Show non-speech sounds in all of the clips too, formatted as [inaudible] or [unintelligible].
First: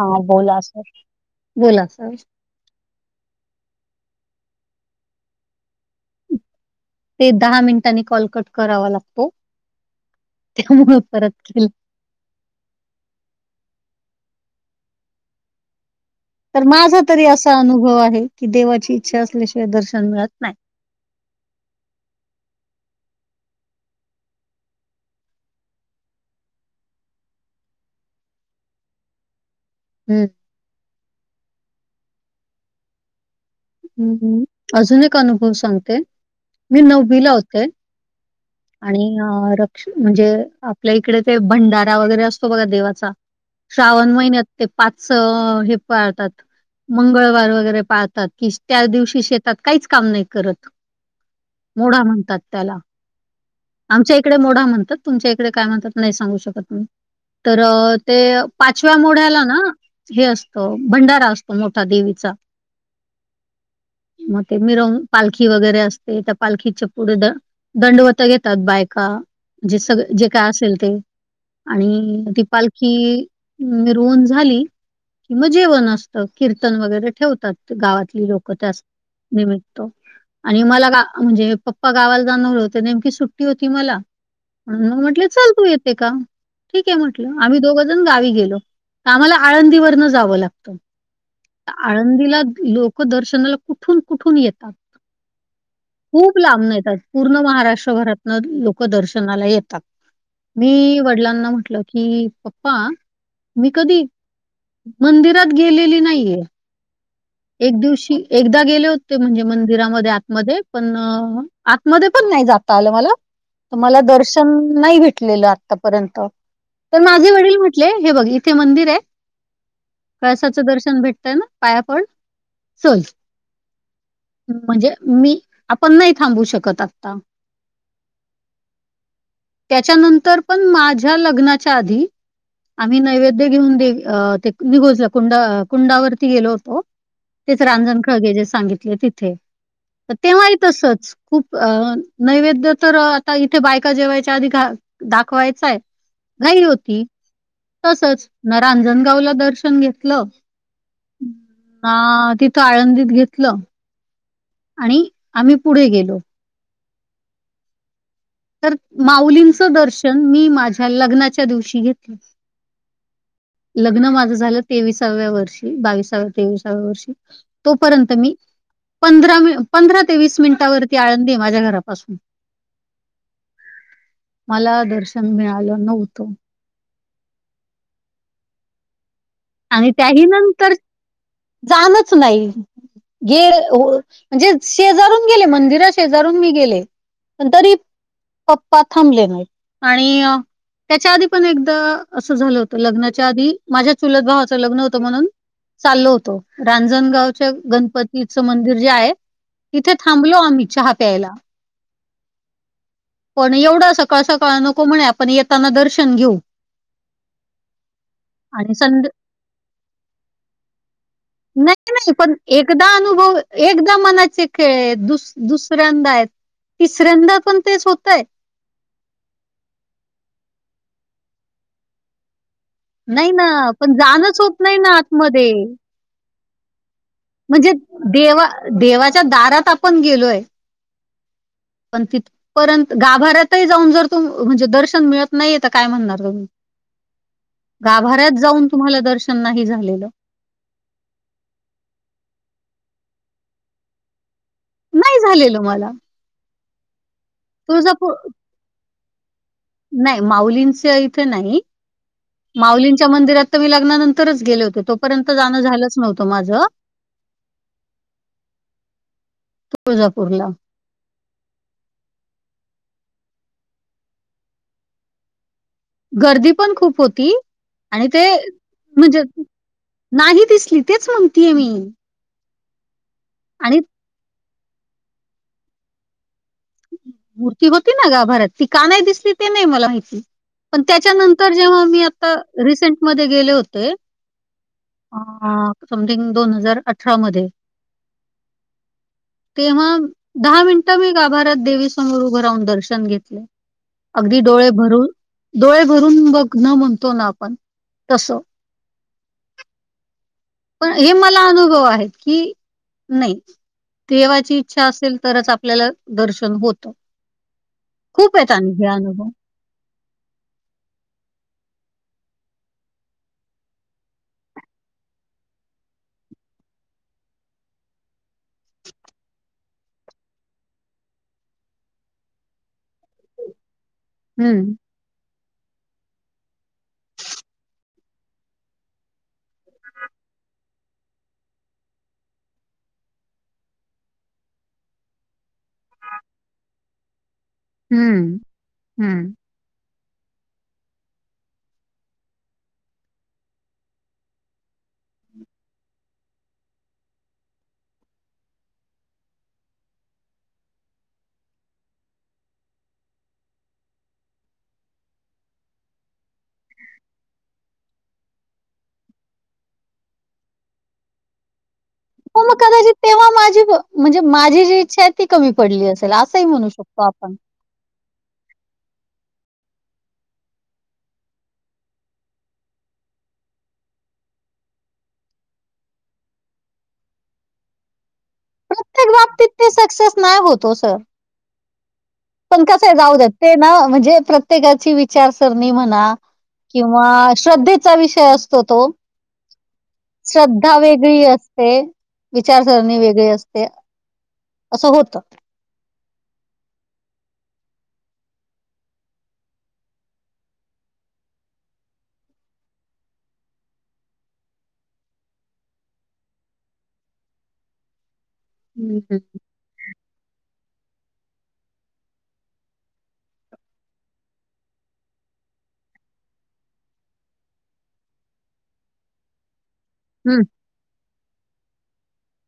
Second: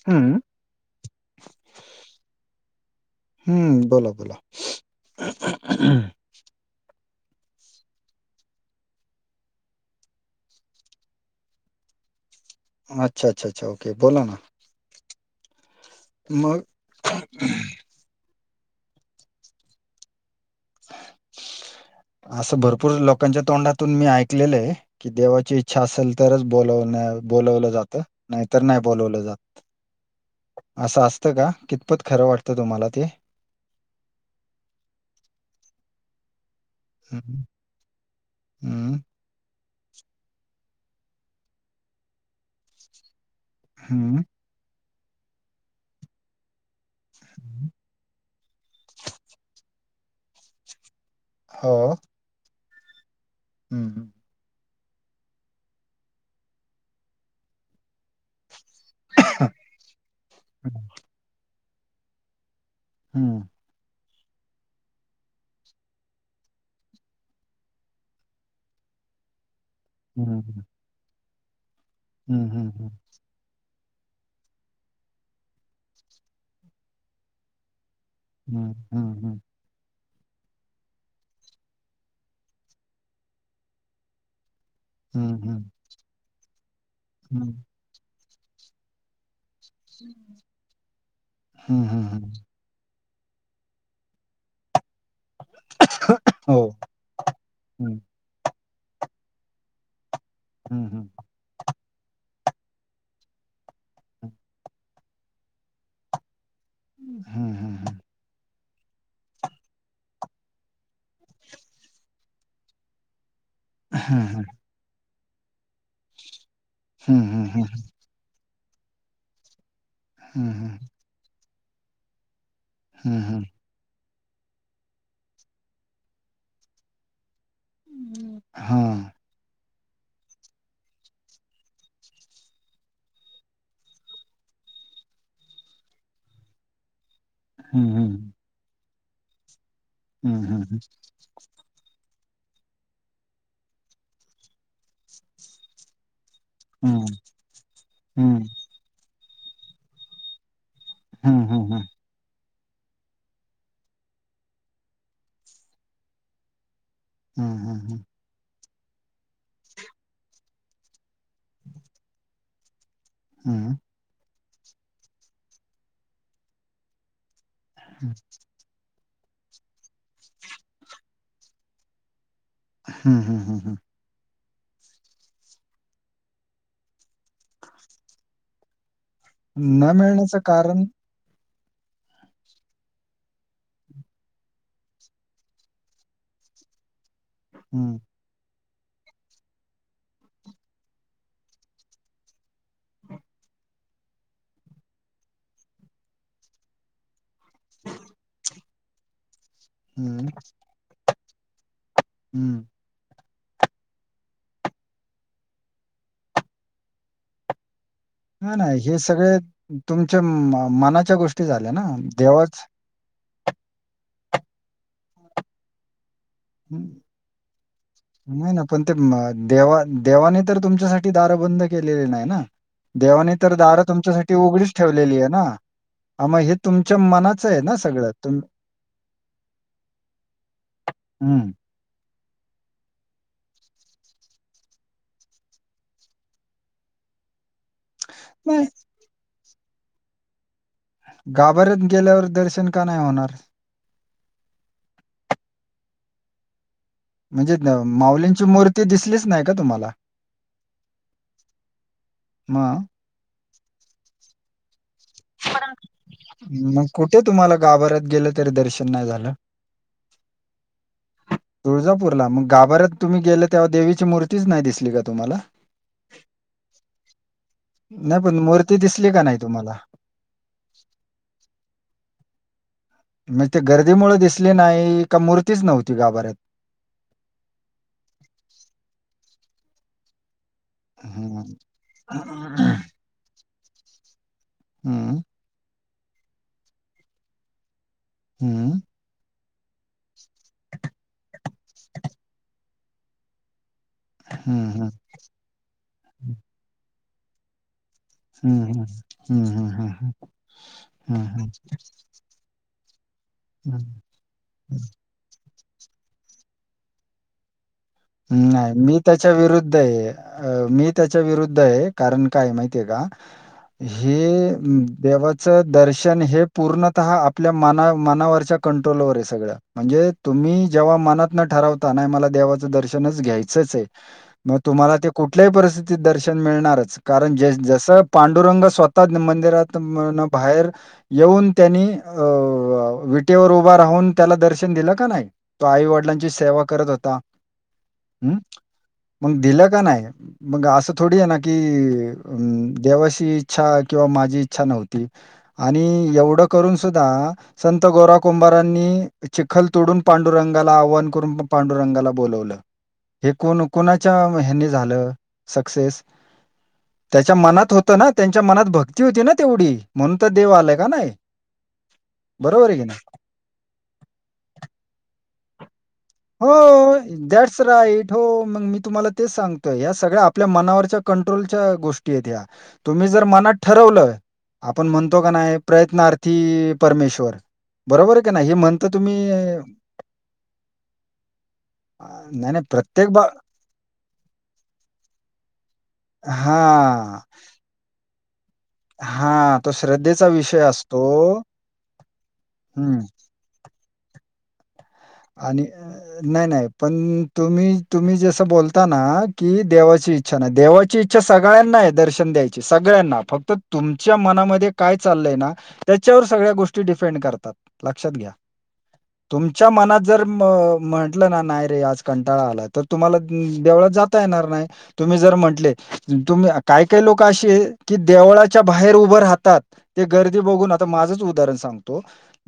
हा, बोला सर बोला सर. हम्म, बोला बोला. ते दहा मिनिटांनी कॉल कट करावा लागतो तिथून मग परत केला. अच्छ अच्छा अच्छा ओके बोला ना. मग तर माझा तरी असा अनुभव आहे की, देवाची इच्छा असल्याशिवाय दर्शन मिळत नाही. असं भरपूर लोकांच्या तोंडातून मी ऐकलेलं आहे. कि, देवाची इच्छा असेल तरच बोलवण बोलवलं जातं. नाहीतर नाही बोलवलं जात. हम्म, असं असतं का कितपत खरं वाटतं तुम्हाला ते. हम्म हम्म, ह अजून एक अनुभव सांगते मी नववीला हम्म होते. आणि अ रक्ष म्हणजे. आपल्या इकडे ते भंडारा वगैरे असतो बघा देवाचा श्रावण हम्म महिन्यात. ते पाच हे पाळतात मंगळवार वगैरे पाळतात की, त्या दिवशी. शेतात काहीच काम नाही करत हो मोडा म्हणतात त्याला हम्म आमच्या एक. इकडे मोड म्हणतात तुमच्या इकडे काय म्हणतात नाही सांगू शकत तुम्ही तर ते. पाचव्या मोढ्याला ना हे असतो भंडारा असतो मोठा देवीचा. हम्म. मग ते मिरवनुक पालखी वगैरे असते त्या पालखीच्या पुढे द ''--'' दंडवत घेतात बायका जी सगळे. जे हम्म काय असेल ते आणि ती हम्म हम्म पालखी. मिरवून झाली की, मग जेवण असतं कीर्तन वगैरे ठेवतात गावात. लोक हम्म त्यास हम्म निमित्त. आणि मला गा म्हणजे पप्पा गावाला जाणार होते. नेमकी सुट्टी होती मला. म्हणून म्हटले हम्म चल तू हम्म येते का ठीक आहे म्हंटलं हम्म आम्ही दोघंजण गावी गेलो. त आम्हाला आळंदीवरन जावं लागत हम्म हम्म आळंदीला लोक. लोक दर्शनाला कुठून कुठून येतात. खूप हो लांबन येतात पूर्ण हम्म महाराष्ट्रभरातन लोक. लोक दर्शनाला येतात हम्म मी हम्म वडिलांना म्हटल. कि पप्पा मी कधी मंदिरात गेलेली नाहीये. हम्म हम्म एक हम्म दिवशी एक. एकदा गेले होते म्हणजे मंदिरामध्ये आतमध्ये पण आतमध्ये पण नाही जाता आलं मला. मला दर्शन नाही भेटलेलं आतापर्यंत तर हम्म माझे हम्म वडील हम्म म्हटले. हे बघ इथे मंदिर आहे कळसाचं हम्म दर्शन भेटतय ना पाया पड. चल हम्म हम्म म्हणजे मी आपण नाही थांबवू शकत आता. हम हा, त्याच्यानंतर पण माझ्या लग्नाच्या आधी. आम्ही नैवेद्य घेऊन देवी ते निघोजलं कुंडा कुंडावरती गेलो होतो. तेच हम्म रांजण हाँ खळगे जे सांगितले तिथे तर हम्म हम्म तेव्हाही हम्म तसच खूप अ''--'' नैवेद्य तर आता इथे बायका जेवायच्या आधी घा दाखवायचा हाय. घाई होती हम्म तसच ना रांजणगाव ला दर्शन घेतलं. हम्म हम्म, हम्म हम्म ना तिथं आळंदीत घेतलं. आणि आम्ही पुढे गेलो. हा हा हा तर माऊलींचं दर्शन मी माझ्या लग्नाच्या दिवशी घेतलं हम्म ह लग्न माझं झालं तेवीसाव्या वर्षी बावीसाव्या, तेविसाव्या वर्षी तोपर्यंत मी पंधरा मी पंधरा ते वीस मिनिटावरती आळंदी माझ्या घरापासून हम्म हम्म हम्म मला दर्शन मिळालं नव्हतं. न आणि त्याही मिळण्याचं नंतर कारण जाणच नाही. गे हो म्हणजे शेजारून गेले मंदिरा शेजारून मी गेले पण तरी हम्म पप्पा थांबले नाहीत आणि अ त्याच्या आधी पण एकदा असं झालं होतं लग्नाच्या आधी, माझ्या चुलत भावाचं लग्न होतं म्हणून चाललो होतो, रांजणगावच्या गणपतीच मंदिर जे आहे तिथे हम्म थांबलो आम्ही चहा प्यायला हम्म पण एवढा सकाळ सकाळ नको म्हणे आपण येताना दर्शन घेऊ हा ना आणि हे संध्या सगळे तुमच्या मनाच्या गोष्टी झाल्या ना नाही नाही पण देवाच एकदा अनुभव एकदा मनाचे खेळयत, दुस दुसऱ्यांदायत हम्, नाही न पण ते देवा देवाने तर तुमच्यासाठी दारं बंद केलेली नाहि ना? नाही देवाने ना तर दारं पण तुमच्यासाठी जाणंच होत उघडीच नाही ना ठेवलेलीय ना? आतमध्ये. हा मं हे तुमच्या मनात म्हणजे देवा देवाच्या दारात आपण गेलोय हम्म पण तिथपर्यंत गाभाऱ्यातही जाऊन जर तु म्हणजे दर्शन मिळत नाहीये तर काय म्हणणार तूम्ही? गाभाऱ्यात नाही जाऊन तुम्हाला दर्शन नाही झालेलं गाभाऱ्यात गेल्यावर दर्शन का नाय होणार? नाही झालेलं मला म्हणजे तुळजापूर माउलींची मूर्ती दिसलीच नाही का तुम्हाला? नाही माउलींच्या इथं नाही, मग? माऊलीं त्या मंदिरात तर मी लग्नानंतरच गेले होते. तो [unintelligible] मग कुठे तुम्हाला गाभऱ्यात गेलं तरी दर्शन नाय झालं? तुळजापूरला तुळजापूरला? मग गाभाऱ्यात तुम्ही गेले तेव्हा देवीची मूर्तीच नाय दिसली का तुम्हाला? गर्दी पण खूप होती आणि नाही ते पण मूर्ती दिसली का म्हणजे नाही तुम्हाला? नाही दिसली तेच म्हणतीये मी मं ते आणि गर्दीमुळे दिसली नाही? का मूर्तीच नव्हती गाभऱ्यात? मूर्ती होती ना गाभाऱ्यात ती का नाय दिसली ते नाही मला माहिती पण त्याच्यानंतर हं. जेव्हा मी आत्ता रिसेंटमध्ये गेले होते हं, अं आं समथिंग दोन हजार अठरा मधे हम्म तेव्हा दहा मिनटं मी गाभाऱ्यात देवीसमोर उभं राहून दर्शन घेतलं, अगदी डोळे हं, हं, हं, भरून डोळे भरून बघणं म्हणतो ना आपण तसं हम् हम्म हम् हम्म पण हे मला अनुभव आहेत की, नाही हं. देवाची इच्छा असेल तरच आप आपल्याला दर्शन होतं खूप आहेत आणि नाय हे मी अनुभव. त्याच्या विरुद्धय अं मी त्याच्या विरुद्ध, कारण काय माहितीये का? हे देवाचं दर्शन हे पूर्णतः आपल्या मना मनावरच्या कंट्रोलवरय सगळं, म्हणजे तुम्ही जेव्हा मनातनं ठरवता नाय मला देवाचं दर्शनच घ्यायचचय, मग हं, तुम्हाला ते कुठल्याही परिस्थितीत दर्शन मिळणारच. कारण ज जसं पांडुरंग स्वतःच मंदिरात त म न भायेर येऊन त्यांनी अं विटेवर उभा राहून त्याला दर्शन दिलं का नाय? तो आई वडिलांची सेवा करत होता, हं, हम् हं. मग दिलं का नाय? मग असं थोडी आहे ना कि अ देवाची इच्छा किंवा माझी इच्छा नव्हती? आणि एवढं करून सुद्धा संत गोरा कुंभारांनी चिखल तुडून पांडुरंगाला आव्हान करून मं पांडुरंगाला बोलावलंय हे कोन कोनाच्या ह्यानी झालं सक्सेस? त्याच्या मनात होतं ना? त्यांच्या मनात भक्ती होती ना तेवढी म्हणून तर देव आले का नाय? हो मग कदाचित तेव्हा माझी म्हणजे माझी जी इच्छाय, ती कमी पडली असेल ल असही म्हणू शकतो आपण जरायठो मग मी तुम्हाला तेच सांगतोय ह्या सगळ्या आपल्या मनावरच्या कंट्रोलच्या गोष्टीयत ह्या तुम्ही जर मनात ठरवलं आपण म्हणतो क नाय प्रयत्नार्थी परमेश्वर बरोबर क नाय हे म्हणता प्रत्येक तुम्ही? बाबतीत ते सक्सेस नाही होत ओ सर. नाही, नाही पण कसंय, प्रत्येक जाऊ बा द्यात ते ना म्हणजे प्रत्येकाची विचारसरणी म्हणा हां, किंवा श्रद्धेचा विषय असतो तो, हां. तो श्रद्धेचा विषय श्रद्धा वेगळी असतो. असते विचारसरणी हं. वेगळी असते, असं होत‌ आणि नाय नाय पण तुम्ही तुम्ही जसं बोलता ना की देवाची इ च्छा ना देवाची इच्छा सगळ्यांनाय दर्शन द्यायची सगळ्यांना फक्त तुमच्या मनामध्ये काय चाललंय ना त्याच्यावर सगळ्या गोष्टी डिपेंड करतात, लक्षात घ्या हम् हं च्या मनात जर म म्हंटलं ना नाही रे आज कंटाळा आलाय तर तुम्हाला देवळात जाता येणार नाय तुम्ही जर म्हटले तुम्ही काय काय लोकं अशीयत की देवळाच्या बाहेर उभं राहतात ते गर्दी हं, बघून आता माझंच उदाहरण सांगतो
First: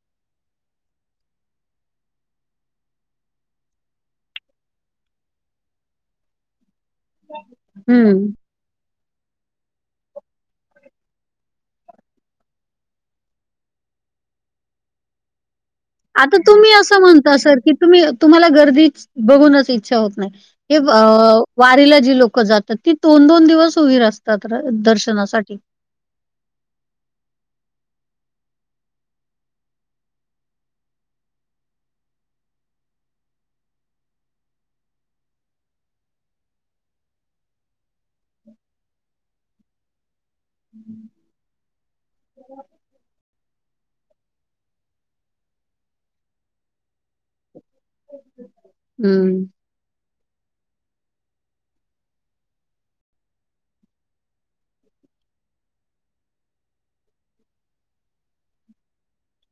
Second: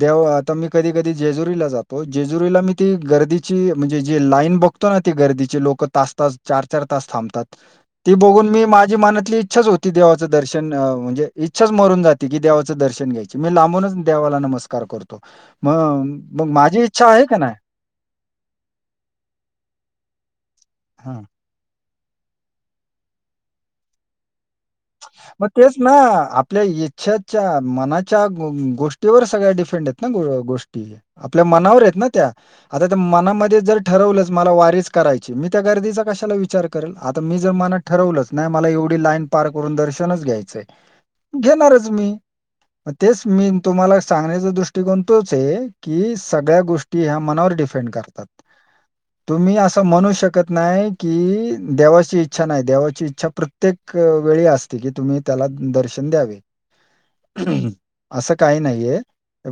देव आता मी कधी कधी जेजुरीला जातो जेजुरीला मी ती गर्दीची म्हणजे जी लाईन बघतो ना ती गर्दीची लोक तास तास चार चार तास थांबतात ती हं. बघून मी माझी मनातली इ्छाच होती देवाचं दर्शन म्हणजे इच्छाच मरून जाती की देवाचं दर्शन घ्यायची मी लांबूनच देवाला नमस्क् स्कार करतो मग आता मग तुम्ही माझी असं इच्छा आहे म्हणता का नाही? सर की तुम्ही तुम्हाला गर्दी बघूनच इच्छा होत नाय हे अ हां. वारीला जी लोकं जातात ती दोन दोन दिवस उभी अस तात्र मग दर्शनासाठी तेच ना आपल्या इच्छाच्या मनाच्या गोष्टीवर सगळ्या डिफेंडय ना गोष्टी? आपल्या मनावरय ना त्या? आता त्या मनामध्ये जर ठरवलंच मला वारीच करायची मी त्या गर्दीचा कशाला विचार करेल आता मी जर मनात ठरवलंच नाही मला एवढी लाईन पार करून दर्शनच घ्यायचंय? घेणारच मी ह [unintelligible] तेच मी तुम्हाला सांगण्याचा दृष्टिकोन तोच ये, की सगळ्या गोष्टी ह्या मनावर डिपेंड करतात. [inaudible] तुम्ही अस असं म्हणू शकत नाही की, देवाची इच्छा नाही. देवाची इच्छा प्रत्येक वेळी असते की तुम्ही त्याला दर्शन द्यावे. असं काही नाहीये.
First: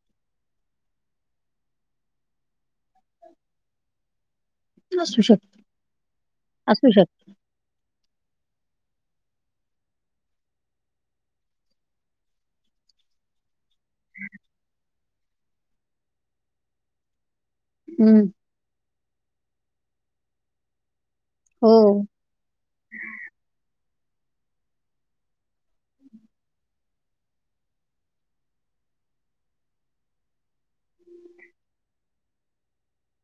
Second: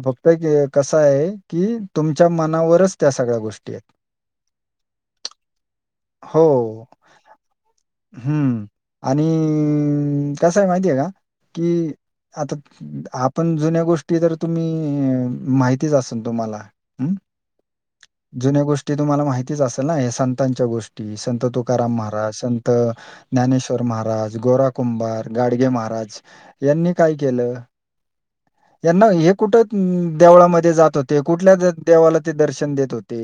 फक्त क कसं आहे की तुमच्या मनावरच त्या सगळ्या गोष्टी आहेत. असू शकतं, हो असू शकतं. हम्म आणि कसं ये माहितीये का? आता आपण जुन्या गोष्टी जर तुम्ही माहितीच असेन तुम्हाला. अं हम्म. जुन्या गोष्टी तुम्हाला माहितीच असेल ना, हे संतांच्या गोष्टी संत हो. तुकाराम महाराज संत त ज्ञानेश्वर महाराज गोरा कुंभार, गाडगे महाराज यांनी काय केलं? [inaudible] यांना हे कुठं देवळामध्ये जात होते? कुठल्या देवाला ते दर्शन देत होते.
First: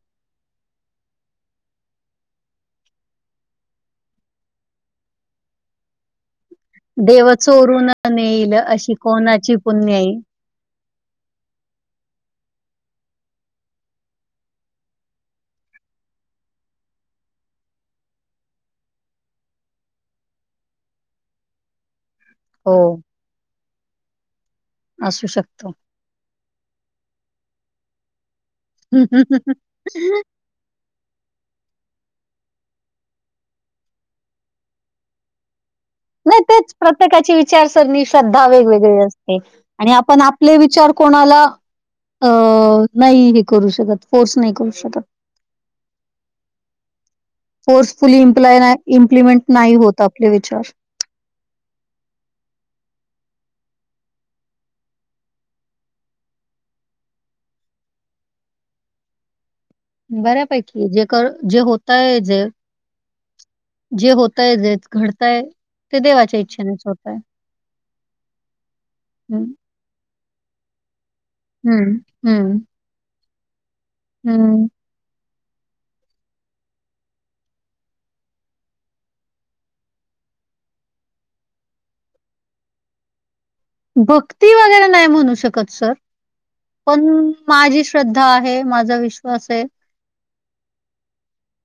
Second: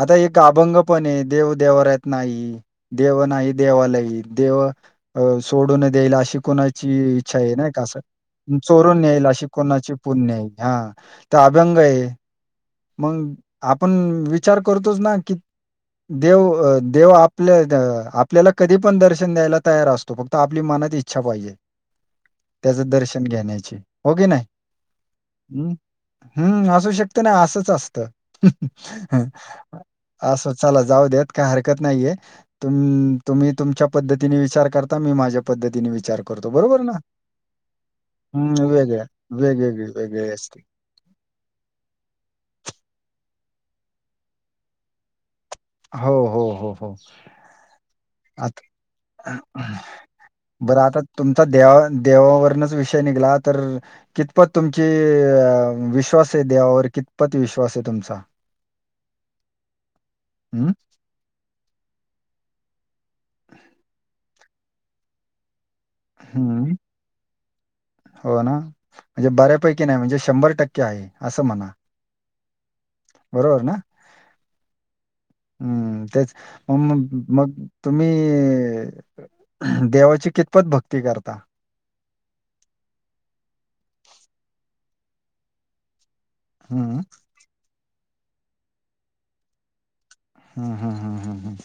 आता एक अभंग पणये, देव देव्हाऱ्यात नाही. देव नाही देवालइ, देव अं सोडून देईल अशी कोणाची देव इच्छा आहे नाय कां चोरून असं, नेईल अशी चोरून नेईल अशी कोणाची पुण्याई हा तो अभ्यंग ये, मग आपण विचार करतोच ना की देव देव आपल्या द आपल्याला कधी पण दर्शन द्यायला तयार असतो. फक्त आपली मनात इच्छा पाहिजे, त्याचं हो. दर्शन घेण्याची हो की नाही? असू शकतो. हम्म असू शकत नाय, असंच असतं हं ह असंच. चला जाऊद्यात, काय हरकत नाहीये. तुम तुम्ही तुमच्या पद्धतीने विचार कर मी माझ्या पद्धतीने वि नाही तेच प्रत्येकाची विचारसरणी, श्रद्धा हं, वेगवेगळी वेगळ्या, असते. वेगवेगळी, आणि आपण वेगळी आपले असते. विचार कोणाला अं नाही हे करू शकत, फोर्स नाही करू शकत. हो हो हो हो फोर्सफुली इम्प्लाय नाय इम्प्लिमेंट आता नाही होत आपले विचार. बरं आता तुमचा देवा देवावरनच विषय निघला तर कितपत तुमची अं विश्वासये देवावर, कितपत विश्वास आहे तुमचा. हं, बऱ्यापैकी जग जे होतंय जे जे होतंय जे घडतय. ते देवाच्या हं. इच्छेनेच होतय. हम् ते नाही, म्हजे शंभर टक्के आहे असं म्ह हम्म हम्म बरोबर ना? हम्म. हम्म तेच, मग मग तुम्ही देवाची कितपत भक्ती करता? भक्ती वगैरे नाही म्हणू शकत सर, हं, पण माझी श्रद्धा आहे माझा विश्वास हे. हम्म हम्म हम्म हम्म,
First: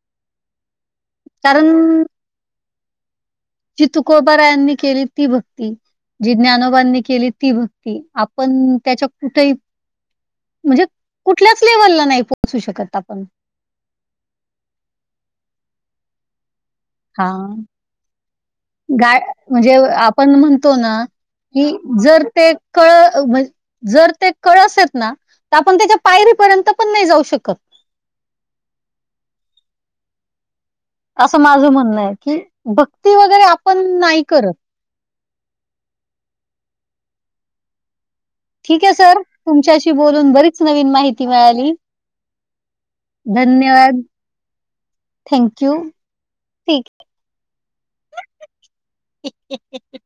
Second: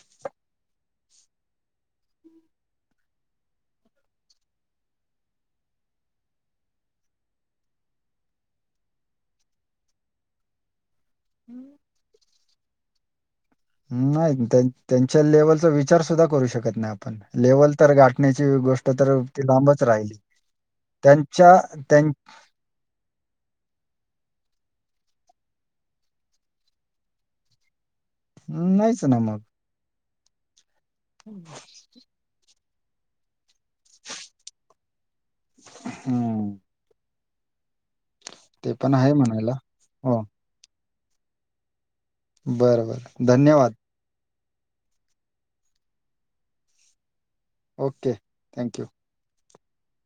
कारण. जी तुकोबारायांनी केली ती भक्ती. जी ज्ञानोबांणी केली ती भक्ती आपण त्याच्या कुठेही. म्हणजे कुठल्याच लेवलला नाही पोहोचू शकत आपण. नाही त्या त्यांच्या लेवलचा विचार सुद्धा करू शकत नाही आपन. हां. लेवल तर गाठण्याची गोष्ट तर गाय ती म्हणजे लांबच राहिली आपण म्हणतो ना, त्यां ''--'' च्या की जर त्यां''--'' ते कळ म्हण जर ते कळस आहेत ना तर आपण त्याच्या पायरीपर्यंत पण नाही जाऊ शकत. हम्, नाहीच ना मग. असं माझं म्हणणं आहे की, भक्ती वगैरे आपण नाही करत. हम्, ते ठीके पण आहे सर म्हणायला तुमच्याशी हो बोलून बरीच नवीन माहिती मिळाली. बरं बरं धन्यवाद. थँक्यू ठीक. Okay thank you. [inaudible]